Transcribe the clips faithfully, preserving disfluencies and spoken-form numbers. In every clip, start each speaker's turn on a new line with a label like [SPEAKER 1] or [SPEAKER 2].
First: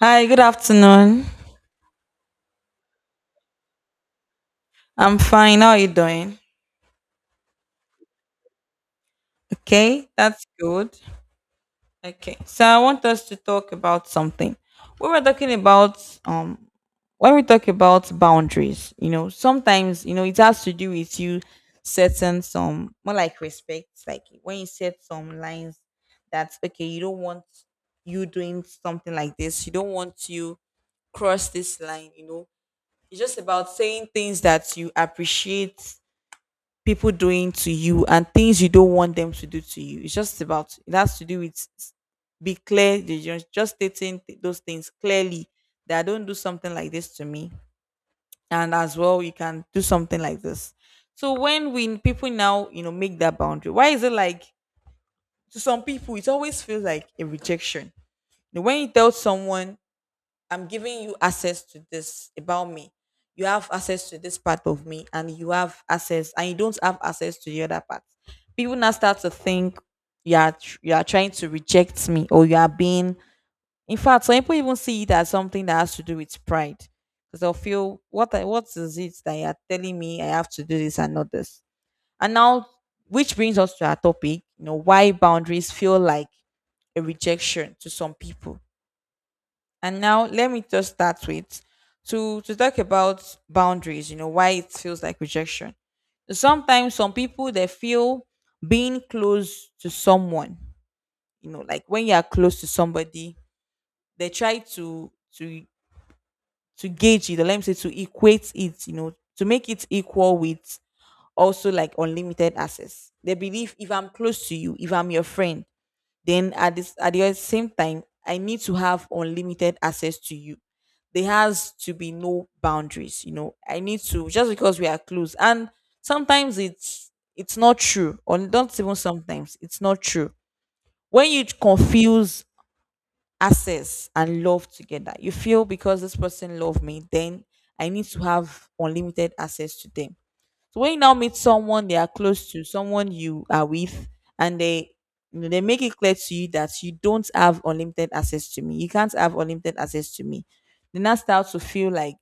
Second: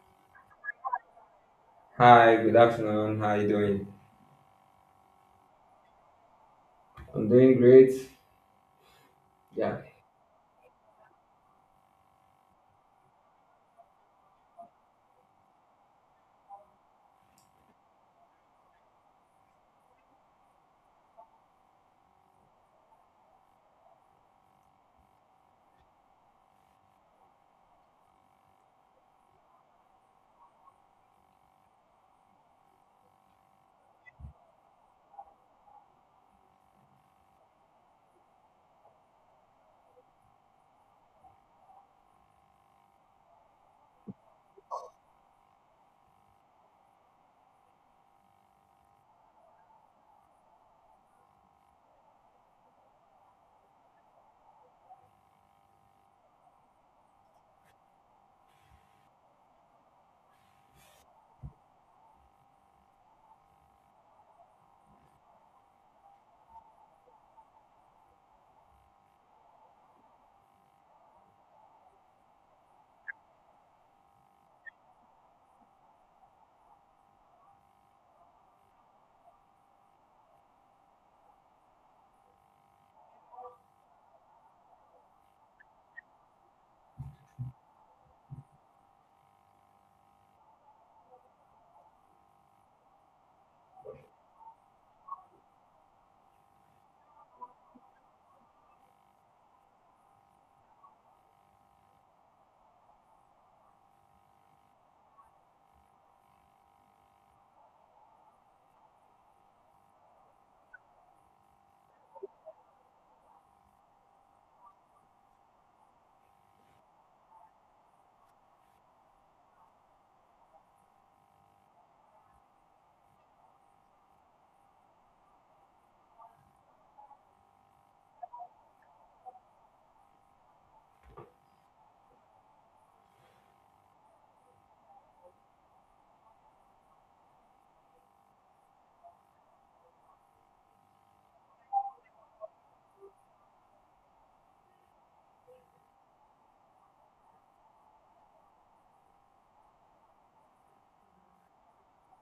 [SPEAKER 1] Hi, good afternoon.
[SPEAKER 2] Hi, good afternoon. How you doing?
[SPEAKER 1] I'm fine. How are you doing?
[SPEAKER 2] I'm doing great. Yeah.
[SPEAKER 1] Okay, that's good. Okay, so I want us to talk about something. We were talking about um when we talk about boundaries, you know, sometimes you know it has to do with you setting some more like respect, like when you set some lines that okay, you don't want you doing something like this, you don't want you cross this line, you know. It's just about saying things that you appreciate people doing to you and things you don't want them to do to you. It's just about it has to do with s- be clear, they ju- just stating th- those things clearly, that don't do something like this to me, and as well you can do something like this. So when we people now you know make that boundary, why is it like to some people it always feels like a rejection? You know, when you tell someone I'm giving you access to this about me. You have access to this part of me, and you have access, and you don't have access to the other part. People now start to think you are tr- you are trying to reject me, or you are being. In fact, some people even see it as something that has to do with pride, because they'll feel what I- what is it that you are telling me I have to do this and not this. And now, which brings us to our topic, you know, why boundaries feel like a rejection to some people, and now let me just start with to to talk about boundaries, you know, why it feels like rejection. Sometimes some people they feel being close to someone, you know, like when you are close to somebody, they try to to to gauge it, or let me say to equate it, you know, to make it equal with also like unlimited access. They believe if I'm close to you, if I'm your friend, then at this at the same time I need to have unlimited access to you, there has to be no boundaries, you know, I need to just because we are close. And sometimes it's it's not true, or don't even sometimes it's not true. When you confuse access and love together, you feel because this person love me then I need to have unlimited access to them. So when you now meet someone they are close to, someone you are with, and they, you know, they make it clear to you that you don't have unlimited access to me. You can't have unlimited access to me. They now start to feel like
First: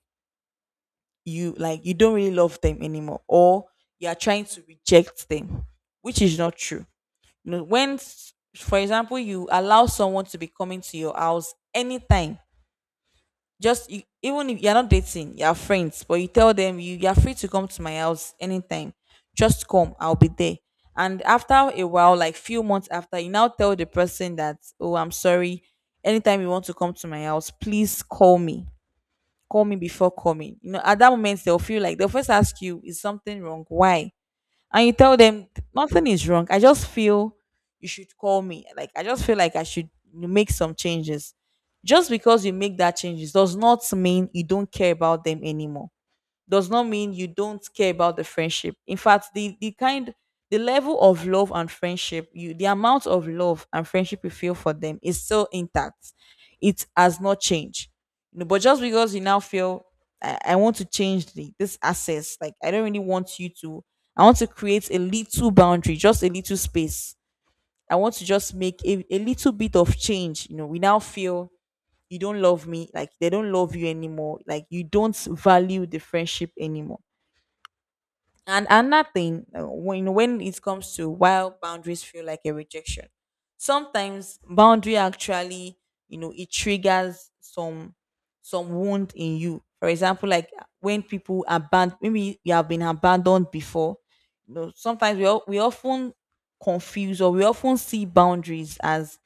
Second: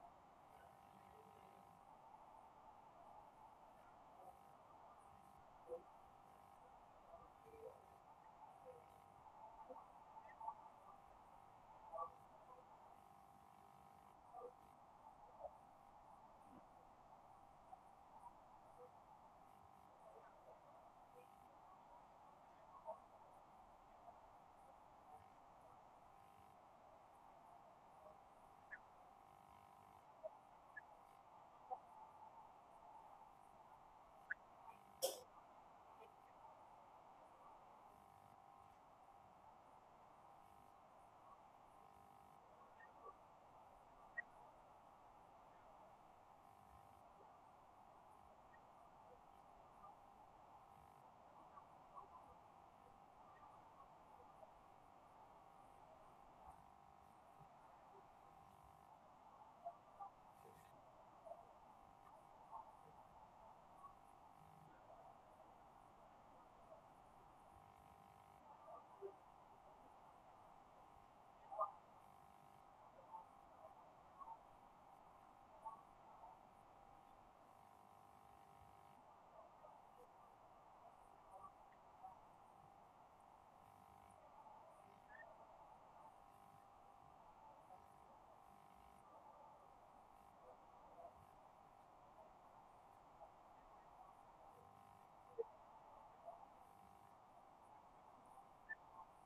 [SPEAKER 1] you, like you don't really love them anymore, or you are trying to reject them, which is not true. You know, when s- for example you allow someone to be coming to your house anytime, just you, even if you're not dating, you're friends, but you tell them you, you're free to come to my house anytime, just come, I'll be there. And after a while, like few months after, you now tell the person that oh I'm sorry, anytime you want to come to my house please call me. Call me before coming, you know, at that moment they'll feel like, they'll first ask you is something wrong, why. And you tell them nothing is wrong. I just feel you should call me. Like I just feel like I should make some changes. Just because you make that changes does not mean you don't care about them anymore, does not mean you don't care about the friendship. In fact, the the kind, the level of love and friendship you, the amount of love and friendship you feel for them is still intact. It has not changed. You know, but just because you now feel I, I want to change the, this access, like I don't really want you to, I want to create a little boundary, just a little space. I want to just make a, a little bit of change. You know, we now feel you don't love me, like they don't love you anymore, like you don't value the friendship anymore. And another thing, uh, when when it comes to why boundaries feel like a rejection, sometimes boundary actually, you know, it triggers some some wound in you. For example, like uh, when people abandon, maybe you have been abandoned before. You know, sometimes we all, we often confuse, or we often see boundaries as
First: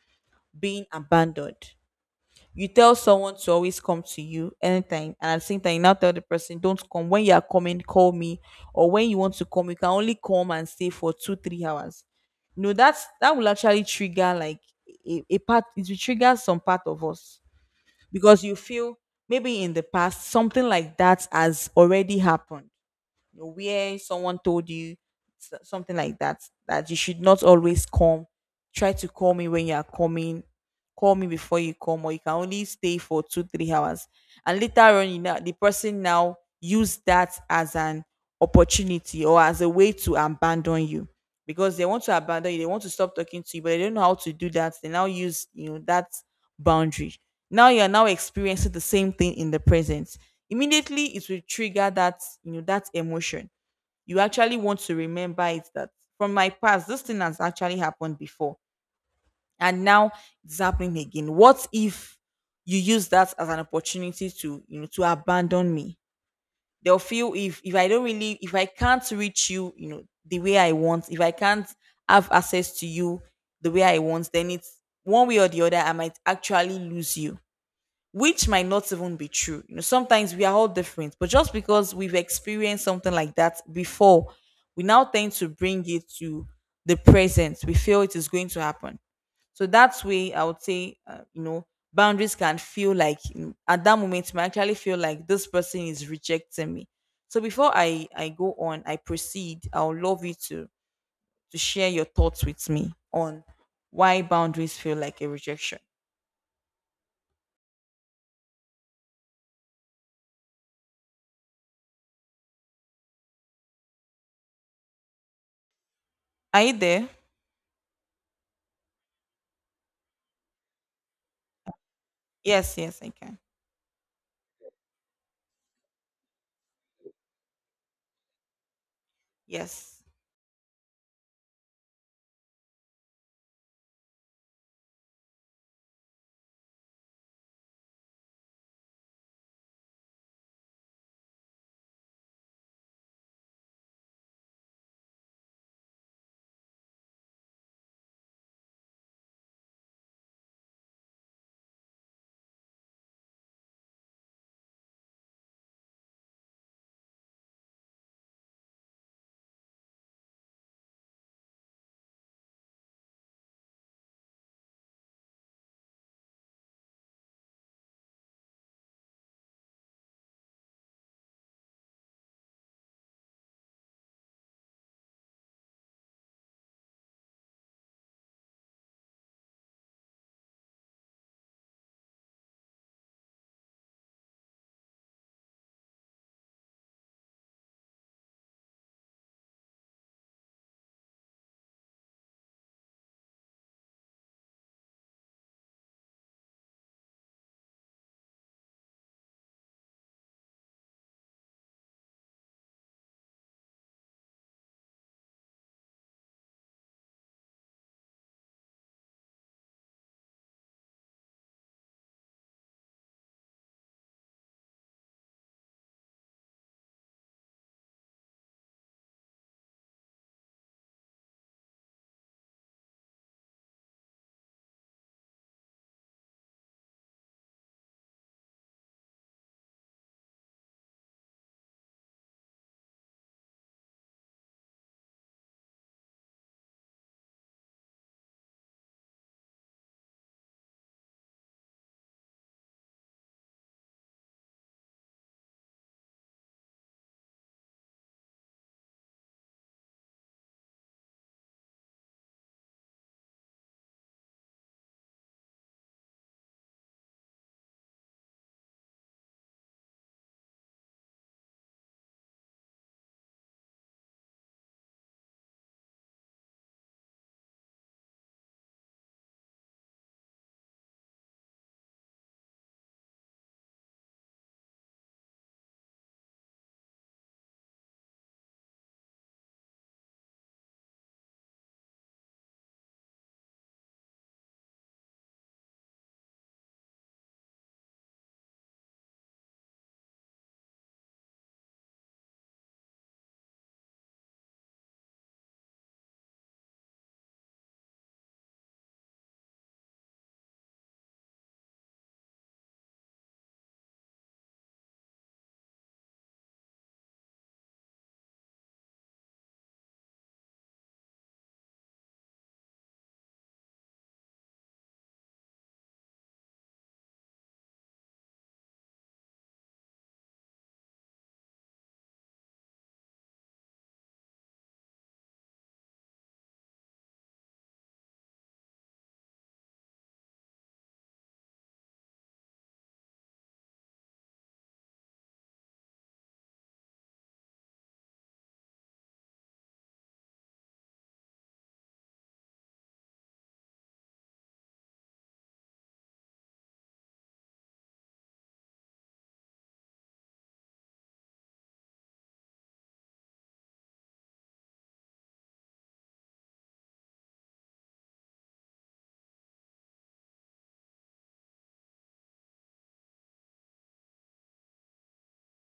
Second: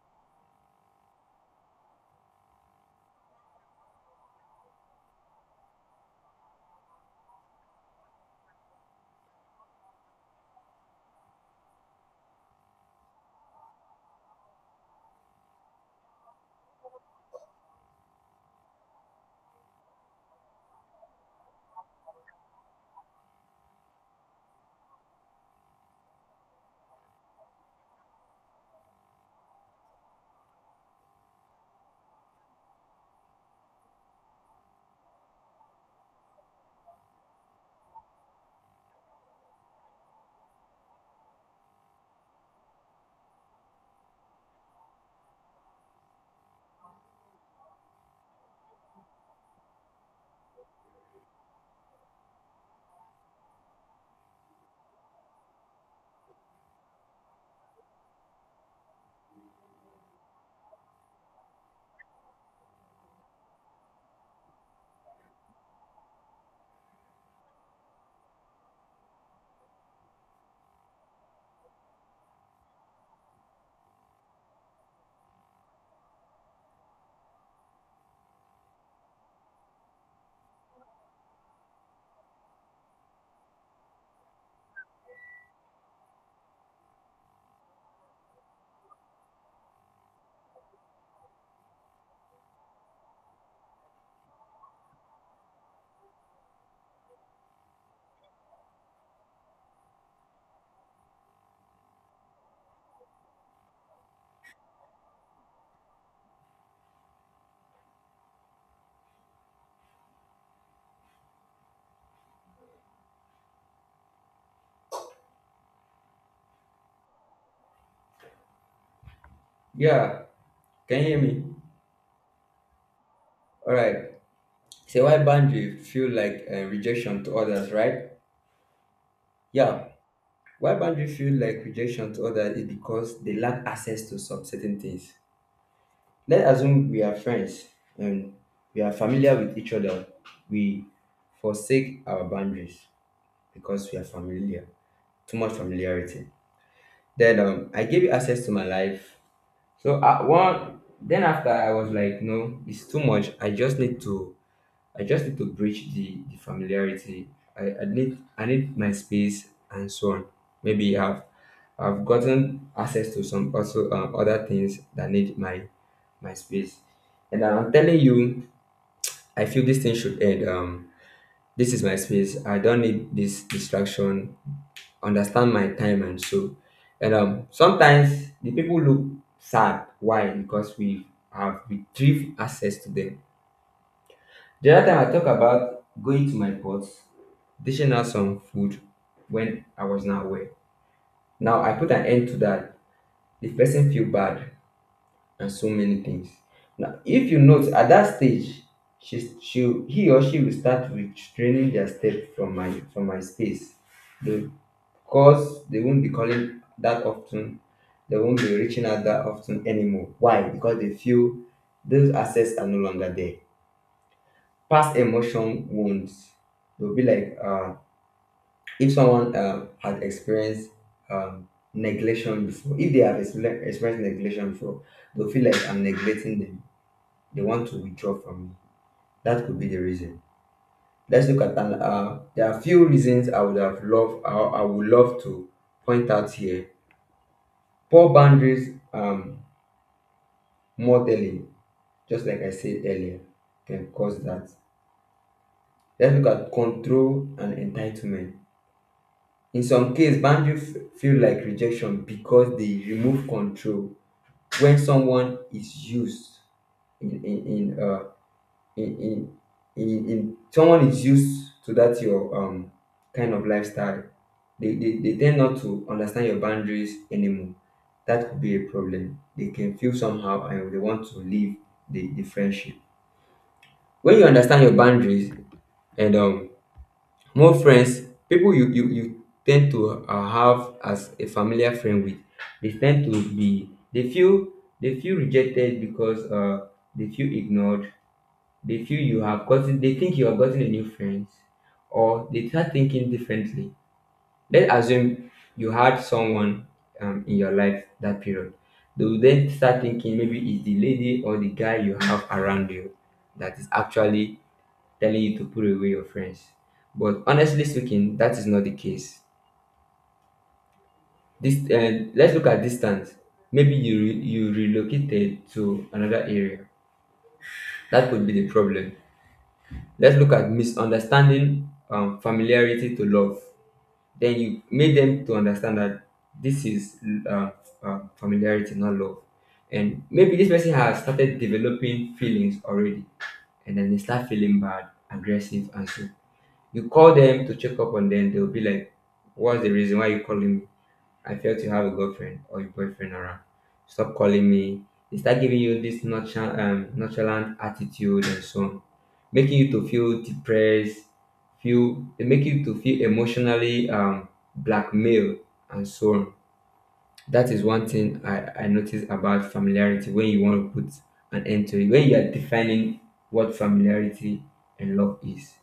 [SPEAKER 1] being abandoned. You tell someone to always come to you anytime, and at the same time you now tell the person don't come, when you are coming call me, or when you want to come you can only come and stay for two three hours. No, that's, that will actually trigger like a, a part, it will trigger some part of us, because you feel maybe in the past something like that has already happened. You know, where someone told you s- something like that, that you should not always come. Try to call me when you are coming. Call me before you come, or you can only stay for two, three hours. And later on, you know, the person now use that as an opportunity or as a way to abandon you, because they want to abandon you, they want to stop talking to you, but they don't know how to do that. They now use you know that boundary. Now you are now experiencing the same thing in the present. Immediately, it will trigger that, you know, that emotion. You actually want to remember it that from my past, this thing has actually happened before, and now it's happening again. What if you use that as an opportunity to you know to abandon me? They'll feel if if I don't really, if I can't reach you, you know, the way I want, if I can't have access to you the way I want, then it's one way or the other I might actually lose you, which might not even be true. You know, sometimes we are all different, but just because we've experienced something like that before, we now tend to bring it to the present. We feel it is going to happen. So that way, I would say, uh, you know, boundaries can feel like, you know, at that moment, it might actually feel like this person is rejecting me. So before I I go on, I proceed. I would love you to to share your thoughts with me on why boundaries feel like a rejection. Are you there?
[SPEAKER 2] Yeah. Can you hear me?
[SPEAKER 1] Yes, yes, I can.
[SPEAKER 2] All right. So why boundary feel like uh, rejection to others, right? Yeah.
[SPEAKER 1] Yes.
[SPEAKER 2] Why boundary feel like rejection to others is because they lack access to some certain things. Let's assume we are friends and we are familiar with each other. We forsake our boundaries because we are familiar. Too much familiarity. Then um, I gave you access to my life. So uh, one then after I was like, no, it's too much. I just need to I just need to breach the, the familiarity. I, I need I need my space and so on. Maybe I've I've gotten access to some also um, other things that need my my space. And I'm telling you, I feel this thing should end. Um, this is my space. I don't need this distraction understand my time and so. And um, sometimes the people look sad. Why? Because we have retrieved access to them. The other time I talk about going to my pots, dishing out some food when I was not aware. Now I put an end to that. The person feel bad and so many things. Now, if you note at that stage, she, she, he or she will start restraining their step from my from my space. Because they won't be calling that often, they won't be reaching out that often anymore. Why? Because they feel those assets are no longer there. Past emotion wounds. They'll be like, uh, if someone uh, had experienced um, neglection before, if they have experienced experienced neglection before, they'll feel like I'm neglecting them, they want to withdraw from me. That could be the reason. Let's look at an, uh, there are few reasons I would have loved I, I would love to point out here. Poor boundaries, um, more telling, just like I said earlier, can cause that. Let's look at control and entitlement. In some cases, boundaries f- feel like rejection because they remove control when someone is used in in, in uh, in in in in someone is used to that your um kind of lifestyle. they, they they tend not to understand your boundaries anymore. That could be a problem. They can feel somehow and they want to leave the, the friendship. When you understand your boundaries and um more friends, people you you, you tend to uh, have as a familiar friend with, they tend to be they feel they feel rejected because uh they feel ignored, they feel you have gotten, they think you have gotten a new friend, or they start thinking differently. Let's assume you had someone um, in your life that period. They will then start thinking maybe it's the lady or the guy you have around you that is actually telling you to put away your friends. But honestly speaking, that is not the case. This uh, let's look at distance. Maybe you re- you relocated to another area. That could be the problem. Let's look at misunderstanding um, familiarity to love. Then you made them to understand that this is um, um, familiarity, not love. And maybe this person has started developing feelings already, and then they start feeling bad, aggressive, and so you call them to check up on them. They'll be like, "What's the reason why you calling me?" I fail to have a girlfriend or a boyfriend around. Stop calling me. They start giving you this nonchalant, um, nonchalant attitude and so on, making you to feel depressed. Feel they make you to feel emotionally um, blackmailed and so on. That is one thing I, I noticed about familiarity when you want to put an end to it. When you are defining what familiarity and love is,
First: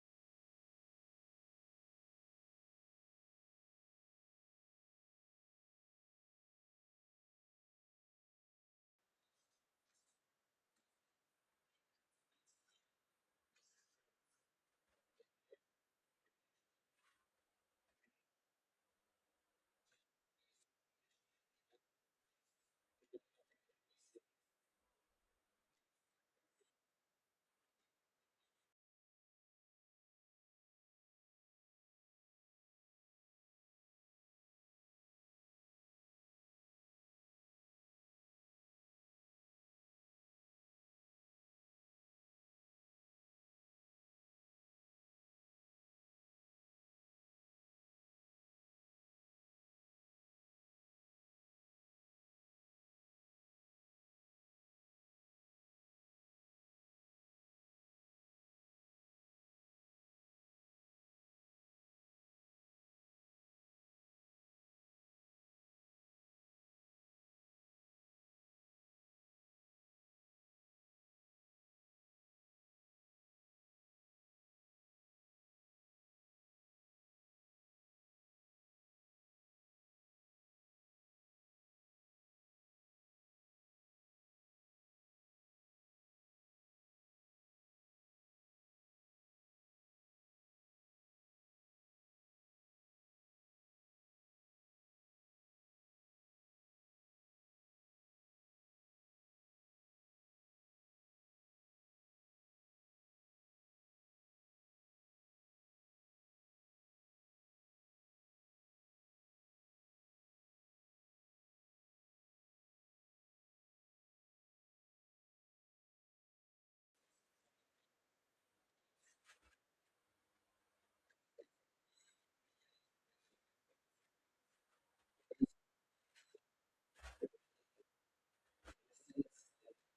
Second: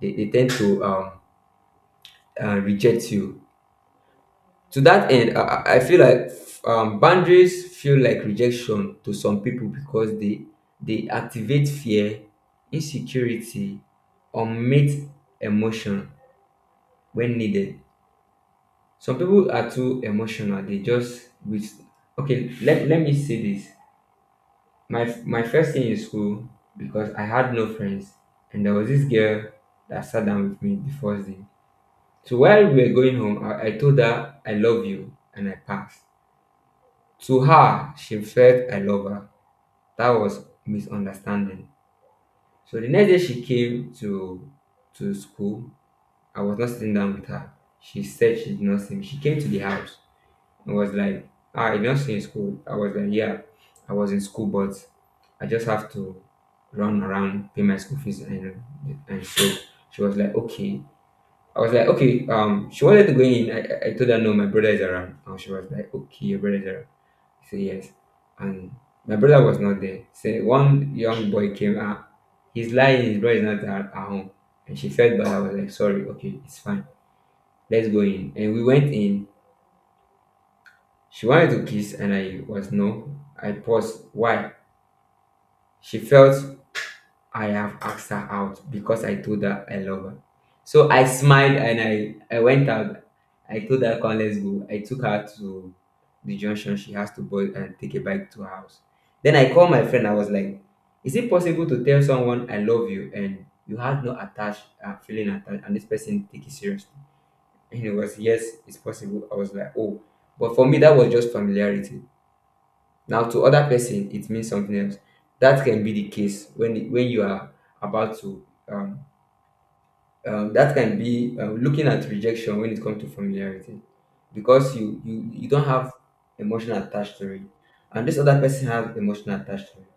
[SPEAKER 2] they, they tend to um, uh, reject you. To that end, I, I I feel like um, boundaries feel like rejection to some people because they they activate fear, insecurity, unmet emotion when needed. Some people are too emotional. They just with okay. Let, let me say this. My my first thing in school, because I had no friends, and there was this girl that sat down with me the first day. So while we were going home, I, I told her I love you, and I passed. To her, she felt I love her. That was misunderstanding. So the next day she came to to school. I was not sitting down with her. She said she did not see me. She came to the house and was like, ah, I did not see you in school. I was like, yeah, I was in school, but I just have to run around, pay my school fees and and so she was like, okay. I was like, okay, um, she wanted to go in. I, I I told her no, my brother is around. And she was like, okay, your brother is around. So yes, and my brother was not there. So one young boy came out. He's lying. His brother is not at, at home, and she felt bad. I was like, sorry, okay, it's fine. Let's go in. And we went in. She wanted to kiss, and I was no. I paused. Why? She felt I have asked her out because I told her I love her. So I smiled and I, I went out. I told her, come, let's go. I took her to the junction. She has to board and take a bike to her house. Then I called my friend. I was like, is it possible to tell someone I love you and you had no attached uh, feeling attached and this person take it seriously? And he was, yes, it's possible. I was like, oh. But for me, that was just familiarity. Now, to other person, it means something else. That can be the case when when you are about to. Um, um, that can be um, looking at rejection when it comes to familiarity, because you you you don't have emotional attached to it, and this other person has emotional attached to it.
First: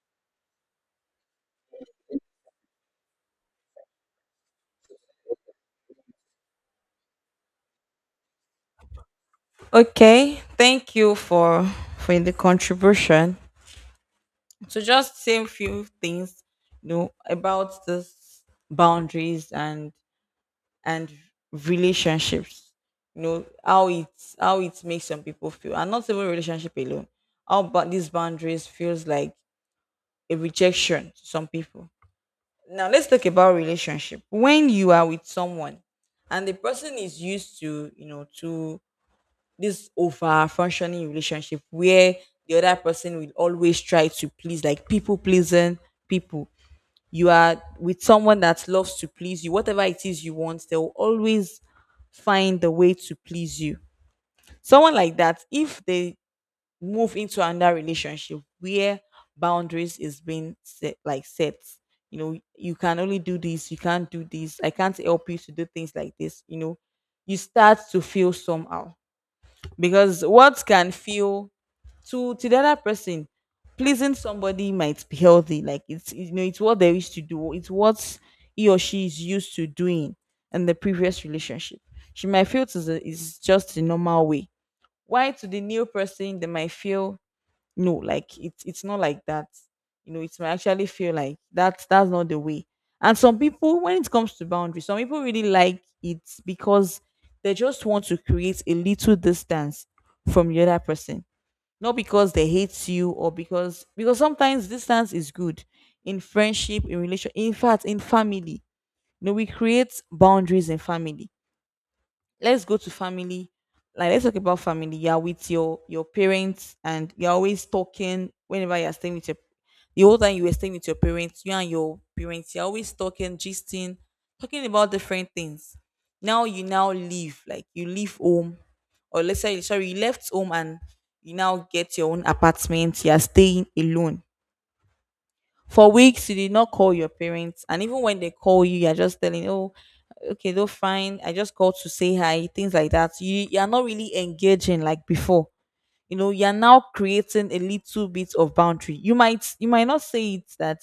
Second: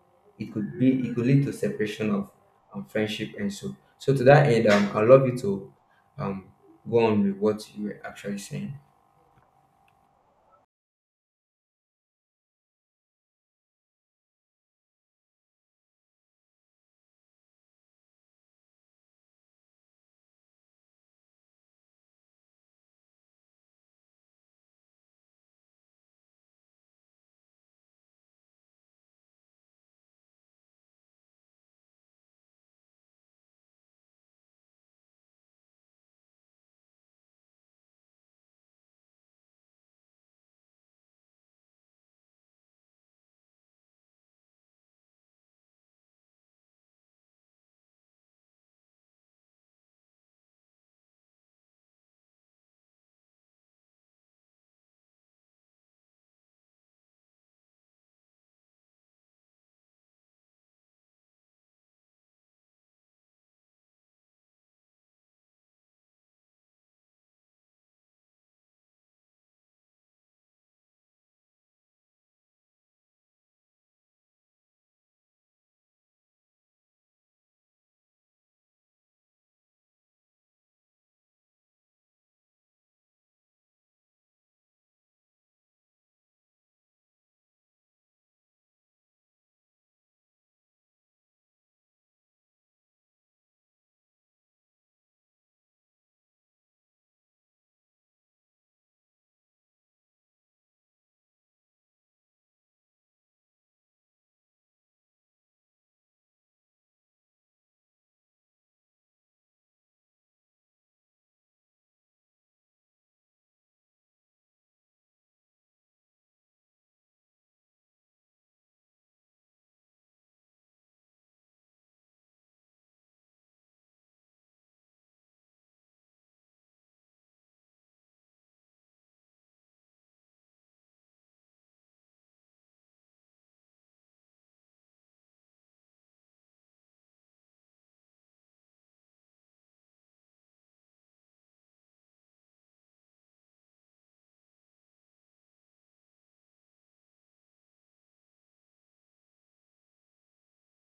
[SPEAKER 2] It could be it could lead to separation of um, friendship and so. So to that end, um, I love you to um, go on with what you were actually saying.
[SPEAKER 1] Okay. Thank you for for the contribution. So just same few things, you know, about this boundaries and and relationships, you know, how it how it makes some people feel, and not even relationship alone, how about these boundaries feels like a rejection to some people. Now let's talk about relationship. When you are with someone and the person is used to, you know, to this over functioning relationship where the other person will always try to please, like people pleasing people. You are with someone that loves to please you, whatever it is you want they'll always find the way to please you. Someone like that, if they move into another relationship where boundaries is being set, like set, you know, you can only do this, you can't do this, I can't help you to do things like this, you know, you start to feel somehow, because what can feel to to the other person pleasing somebody might be healthy, like it's, you know, it's what they used to do, it's what he or she is used to doing in the previous relationship. She might feel to the, is just the normal way, why to the new person they might feel no, like it's it's not like that. You know, it might actually feel like that's that's not the way. And some people when it comes to boundaries, some people really like it because they just want to create a little distance from the other person, not because they hate you or because because sometimes distance is good in friendship, in relation, in fact in family. You know, we create boundaries in family. Let's go to family. Like let's talk about family. You're with your your parents and you're always talking, whenever you're staying with your, the whole time you were staying with your parents, you and your parents you're always talking, gisting, talking about different things. Now you now leave, like you leave home, or let's say, sorry, you left home and you now get your own apartment, you're staying alone for weeks, you did not call your parents, and even when they call you, you're just telling, "Oh, okay, though fine. I just called to say hi," things like that. You you are not really engaging like before. You know, you're now creating a little bit of boundary. You might, you might not say it that,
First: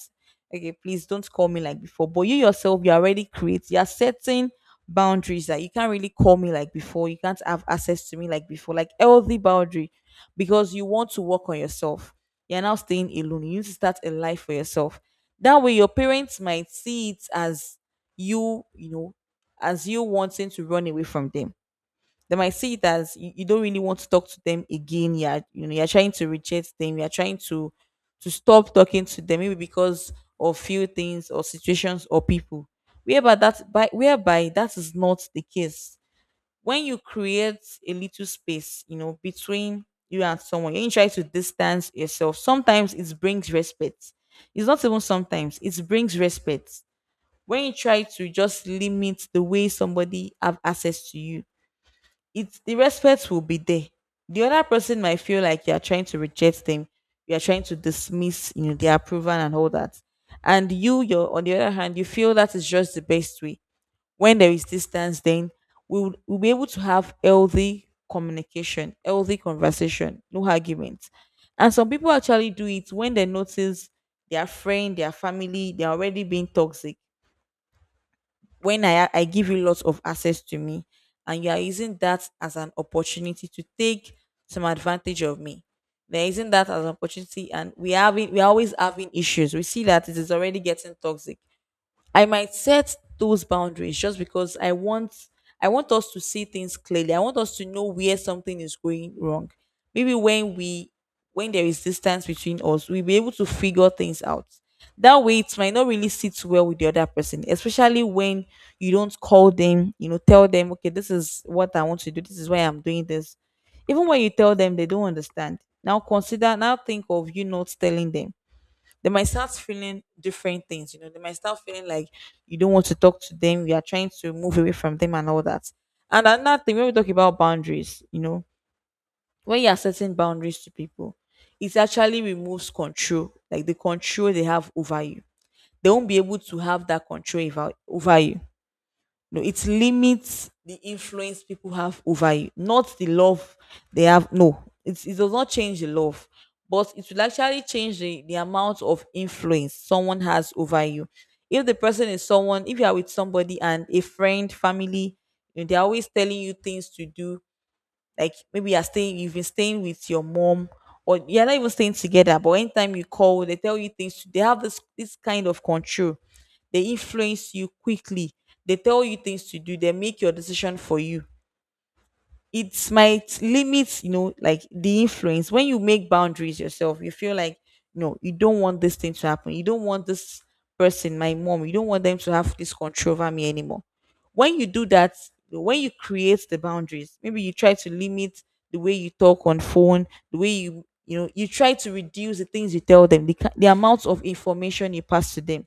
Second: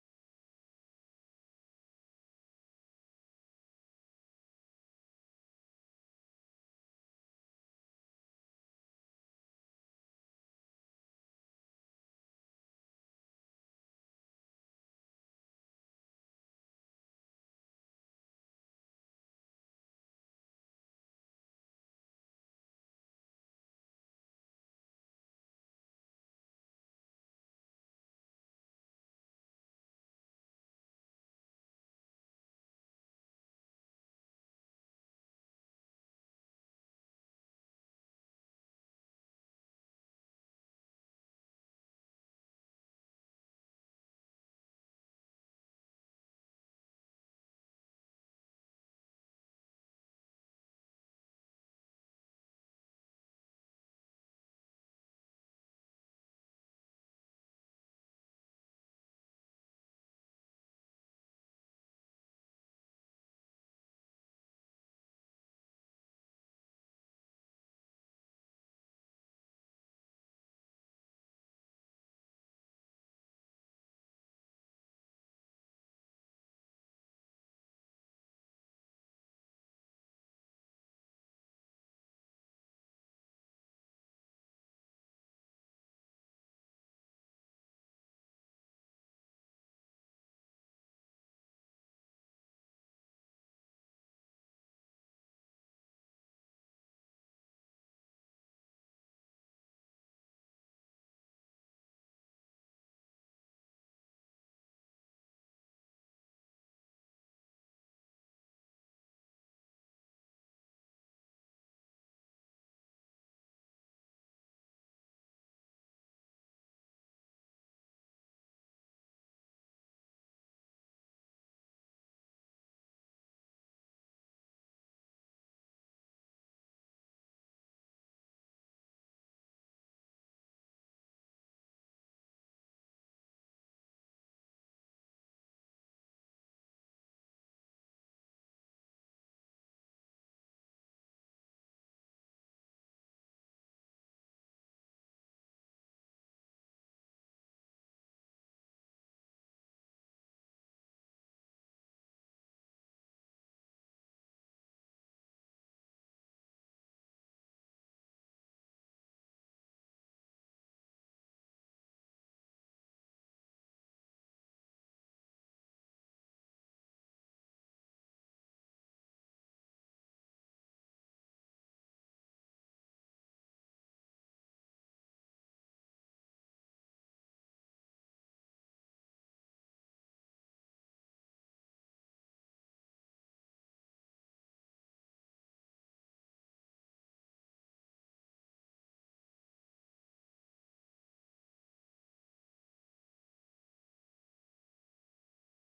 [SPEAKER 1] okay, please don't call me like before, but you yourself, you already create, you're setting boundaries that you can't really call me like before, you can't have access to me like before, like healthy boundary, because you want to work on yourself. You're now staying alone, you need to start a life for yourself. That way your parents might see it as, you you know as you wanting to run away from them. They might see it as you, you don't really want to talk to them again. Yeah, you know, you're trying to reject them. You're trying to to stop talking to them, maybe because of few things or situations or people. Whereby that by whereby that is not the case. When you create a little space, you know, between you and someone, you try to distance yourself. Sometimes it brings respect. It's not even sometimes, it brings respect when you try to just limit the way somebody have access to you, it's the respect will be there. The other person might feel like you're trying to reject them, you're trying to dismiss, you know, their approval and all that. And you, you're on the other hand, you feel that is just the best way. When there is distance, then we will we'll be able to have healthy communication, healthy conversation, no arguments. And some people actually do it when they notice their friend, their family, they're already being toxic. When I I give you lots of access to me, and you are using that as an opportunity to take some advantage of me. They're using that as an opportunity, and we having we are always having issues. We see that it is already getting toxic. I might set those boundaries just because I want I want us to see things clearly. I want us to know where something is going wrong. Maybe when we when there is distance between us, we'll be able to figure things out. That way it might not really sit well with the other person, especially when you don't call them, you know, tell them, okay, this is what I want to do, this is why I'm doing this. Even when you tell them they don't understand. Now consider now think of you not telling them, they might start feeling different things. You know, they might start feeling like you don't want to talk to them, you are trying to move away from them and all that. And another thing, when we talk about boundaries, you know, when you are setting boundaries to people, it actually removes control, like the control they have over you. They won't be able to have that control over, over you. No, it limits the influence people have over you, not the love they have. No, it, it does not change the love, but it will actually change the, the amount of influence someone has over you. If the person is someone, if you are with somebody and a friend, family, you know, they're always telling you things to do, like maybe you're staying, you've been staying with your mom, or you're not even staying together. But anytime you call, they tell you things. They have this this kind of control. They influence you quickly. They tell you things to do. They make your decision for you. It might limit, you know, like the influence. When you make boundaries yourself, you feel like, no, you don't want this thing to happen, you don't want this person, my mom, you don't want them to have this control over me anymore. When you do that, when you create the boundaries, maybe you try to limit the way you talk on phone, the way you, you know, you try to reduce the things you tell them, the, ki- the amount of information you pass to them,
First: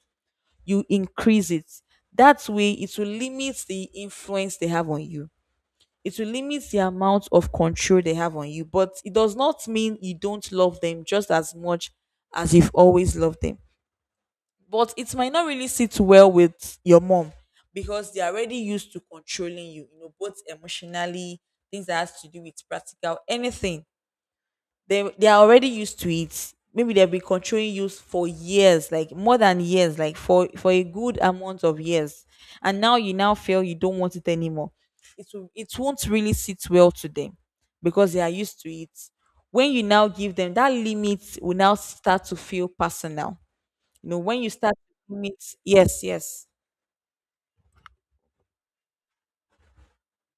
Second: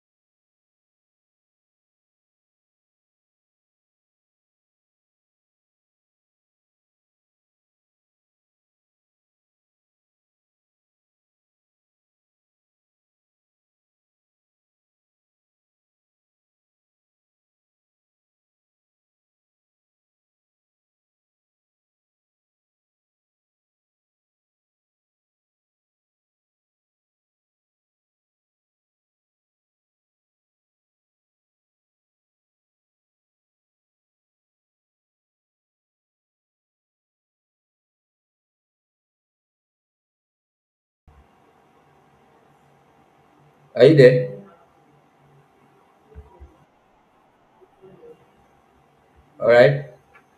[SPEAKER 1] you increase it. That way it will limit the influence they have on you, it will limit the amount of control they have on you, but it does not mean you don't love them just as much as you've always loved them. But it might not really sit well with your mom, because they're already used to controlling you, you know, both emotionally, things that has to do with practical anything. They they are already used to it. Maybe they've been controlling you for years, like more than years, like for for a good amount of years, and now you now feel you don't want it anymore. It will, it won't really sit well to them because they are used to it. When you now give them that limit, will now start to feel personal.
[SPEAKER 2] Are you
[SPEAKER 1] You know,
[SPEAKER 2] there?
[SPEAKER 1] when you start to limit, yes, yes
[SPEAKER 2] All right.